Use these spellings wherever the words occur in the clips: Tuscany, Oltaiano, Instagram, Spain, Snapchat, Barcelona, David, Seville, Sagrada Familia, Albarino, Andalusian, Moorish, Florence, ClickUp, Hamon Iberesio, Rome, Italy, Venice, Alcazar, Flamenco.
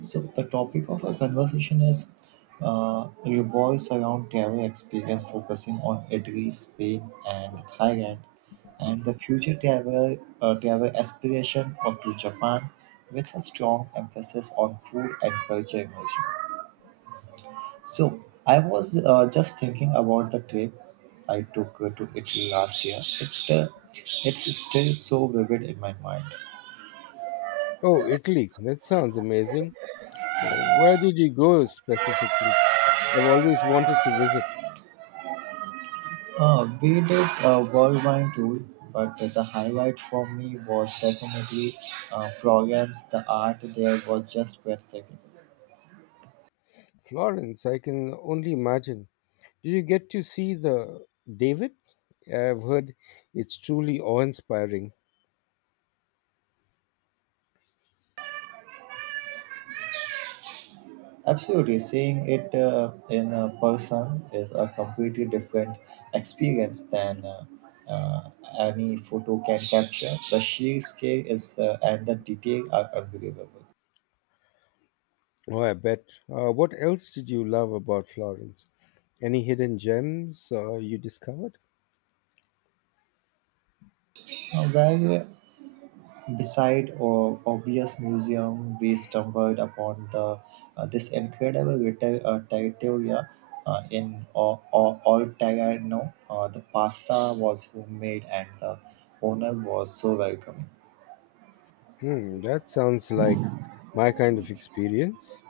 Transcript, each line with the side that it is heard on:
right: So, the topic of our conversation is revolves around travel experience, focusing on Italy, Spain, and Thailand, and the future travel travel aspiration of to Japan, with a strong emphasis on food and culture immersion. So, I was just thinking about the trip I took to Italy last year. It's still so vivid in my mind.
left: Oh, Italy. That sounds amazing. Where did you go specifically? I've always wanted to visit
right: We did a worldwide tour, but the highlight for me was definitely Florence. The art there was just breathtaking.
left: Florence. I can only imagine. Did you get to see the David? I've heard it's truly awe-inspiring.
right: Absolutely, seeing it in person is a completely different experience than uh, any photo can capture. The sheer scale is and the detail are unbelievable.
left: Oh, I bet. What else did you love about Florence? Any hidden gems you discovered?
right: Where Beside our obvious museum, we stumbled upon the this incredible little trattoria in Oltaiano. The pasta was homemade and the owner was so welcoming.
left: Hmm, that sounds like my kind of experience.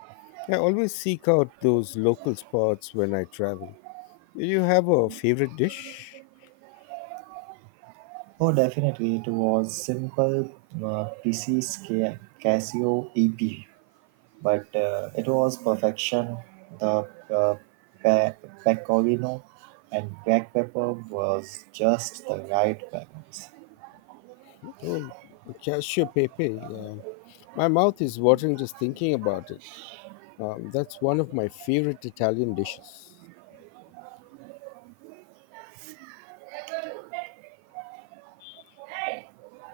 left: I always seek out those local spots when I travel. You have a favorite dish?
right: Oh, definitely, it was simple PC's Casio EP, but it was perfection. The pe- pecorino and black pepper was just the right balance.
left: Oh, cashew pepe. My mouth is watering just thinking about it. That's one of my favorite Italian dishes.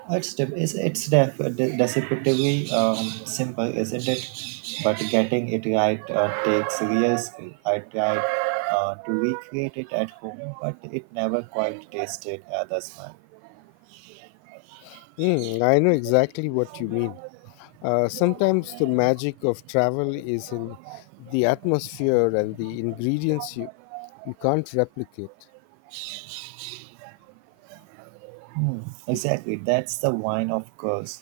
right: It's deceptively simple, isn't it? But getting it right takes real skill. I tried to recreate it at home, but it never quite tasted the smile.
left: Mm, I know exactly what you mean. Sometimes the magic of travel is in the atmosphere and the ingredients you can't replicate.
right: Hmm, exactly, that's the wine, of course.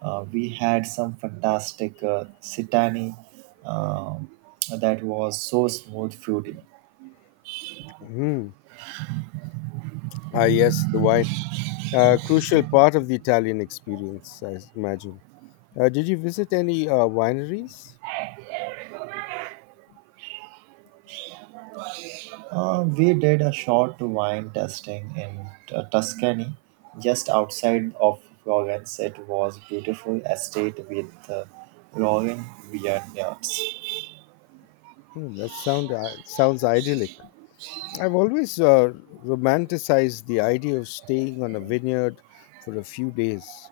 right: We had some fantastic Sitani um that was so smooth, fruity.
left: Mm. Ah, yes, the wine. A crucial part of the Italian experience, I imagine. Did you visit any wineries?
right: We did a short wine tasting in Tuscany, just outside of Florence. It was beautiful estate with rolling vineyards.
left: Hmm, That sounds idyllic. I've always romanticized the idea of staying on a vineyard for a few days.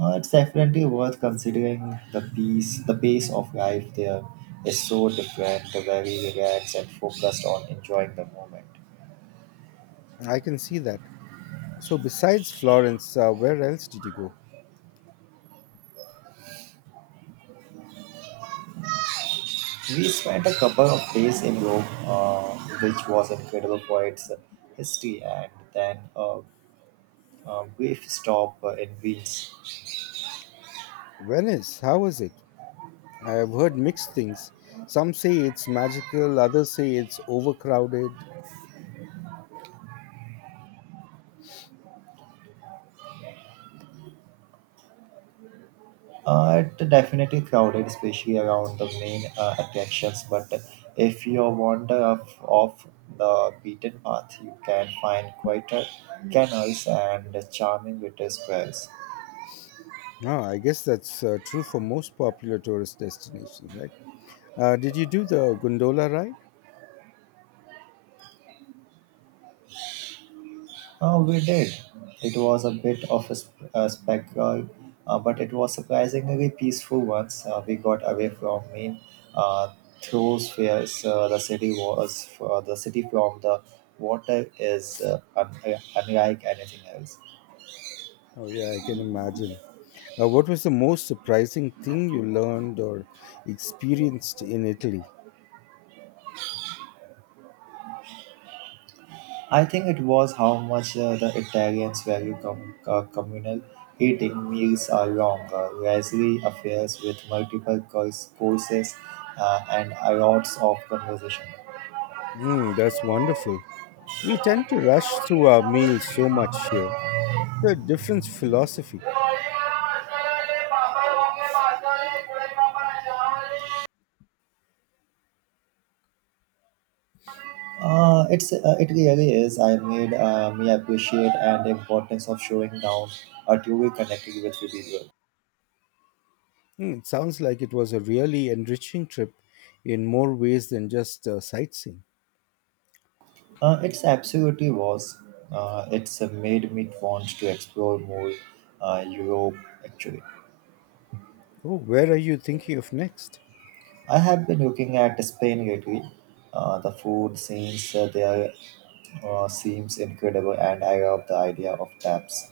right: It's definitely worth considering the pace of life there is so different, very relaxed and focused on enjoying the moment.
left: I can see that. So, besides Florence, where else did you go?
right: We spent a couple of days in Rome, which was incredible for its history, and then a brief stop in Venice.
left: Venice, how was it? I have heard mixed things. Some say it's magical, others say it's overcrowded.
right: It's definitely crowded, especially around the main attractions. But if you wander off the beaten path, you can find quieter canals and charming little squares.
left: Ah, I guess that's true for most popular tourist destinations, right? Did you do the gondola ride?
right: Oh, we did. It was a bit of a spectacle, but it was surprisingly peaceful once we got away from main uh, thoroughfares. The city from the water is unlike anything else.
left: Oh, yeah, I can imagine. What was the most surprising thing you learned or experienced in Italy?
right: I think it was how much the Italians value communal eating. Meals are longer, leisurely affairs with multiple courses and a lots of conversation.
left: Mm, that's wonderful. We tend to rush through our meals so much here. The different philosophy.
right: It really is. I made me appreciate and the importance of showing down a two-way connecting with the people.
left: Mm, it sounds like it was a really enriching trip in more ways than just sightseeing.
right: It's absolutely was. It's Made me want to explore more Europe actually.
left: Oh, where are you thinking of next?
right: I have been looking at Spain lately. The food scenes there seems incredible, and I love the idea of taps.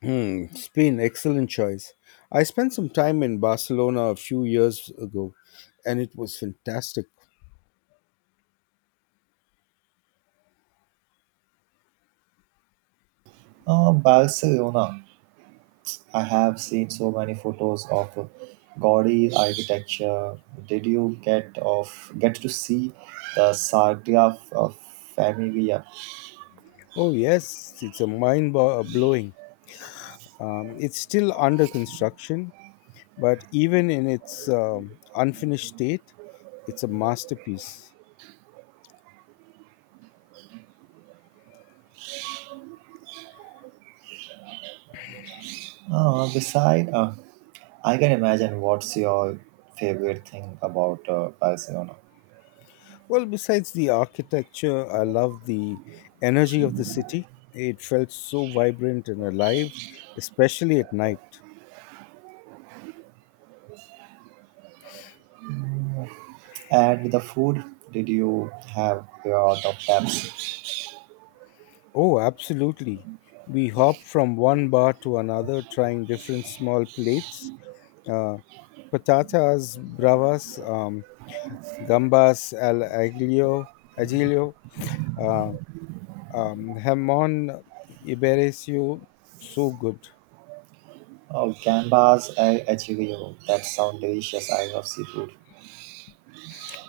left: Hmm, Spain, excellent choice. I spent some time in Barcelona a few years ago, and it was fantastic.
right: Barcelona. I have seen so many photos of gaudy architecture. Did you get to see the Sagrada of Familia?
left: Oh yes, it's a blowing. It's still under construction, but even in its unfinished state, it's a masterpiece.
right: Uh, beside, uh, I can imagine what's your favorite thing about Barcelona.
left: Well, besides the architecture, I love the energy of the city. It felt so vibrant and alive, especially at night.
right: And the food, did you have your top taps?
left: Oh, absolutely. We hop from one bar to another, trying different small plates uh, patatas bravas, gambas al aglio, aglio uh, Hamon Iberesio, so good.
right: Oh, gambas al ajillo. That sound delicious. I love seafood.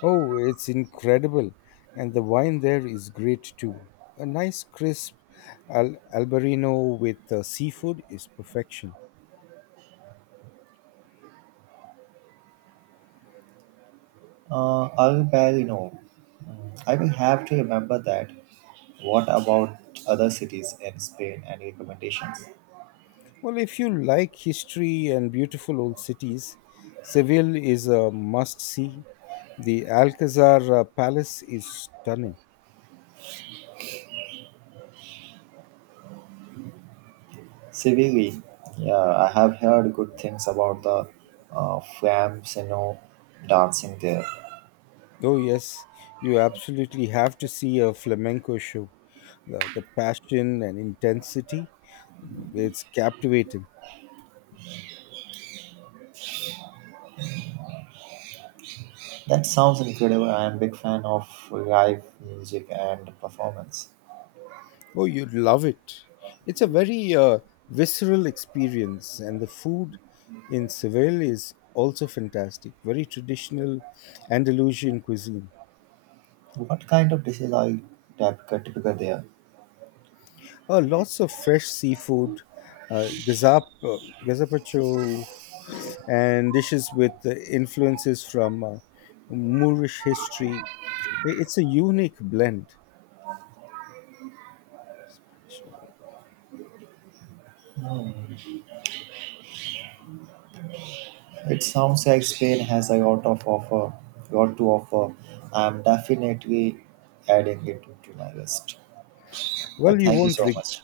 left: Oh, it's incredible. And the wine there is great too. A nice crisp Albarino with seafood is perfection.
right: Al no. I will have to remember that. What about other cities in Spain and recommendations?
left: Well, if you like history and beautiful old cities, Seville is a must see. The Alcazar Palace is stunning.
right: Seville, yeah, I have heard good things about the Flamsino dancing there.
left: Oh, yes, you absolutely have to see a flamenco show. The passion and intensity, it's captivating.
right: That sounds incredible. I am a big fan of live music and performance.
left: Oh, you'd love it. It's a very visceral experience, and the food in Seville is also fantastic. Very traditional Andalusian cuisine.
right: What kind of dishes are typical there?
left: Lots of fresh seafood, uh, gazap, uh, gazapacho, and dishes with influences from Moorish history. It's a unique blend.
right: Hmm, it sounds like Spain has a lot of offer, lot to offer. I am definitely adding it to my list.
left: Well, you
right: Thank you
left: won't
right: so
left: reg-
right: much.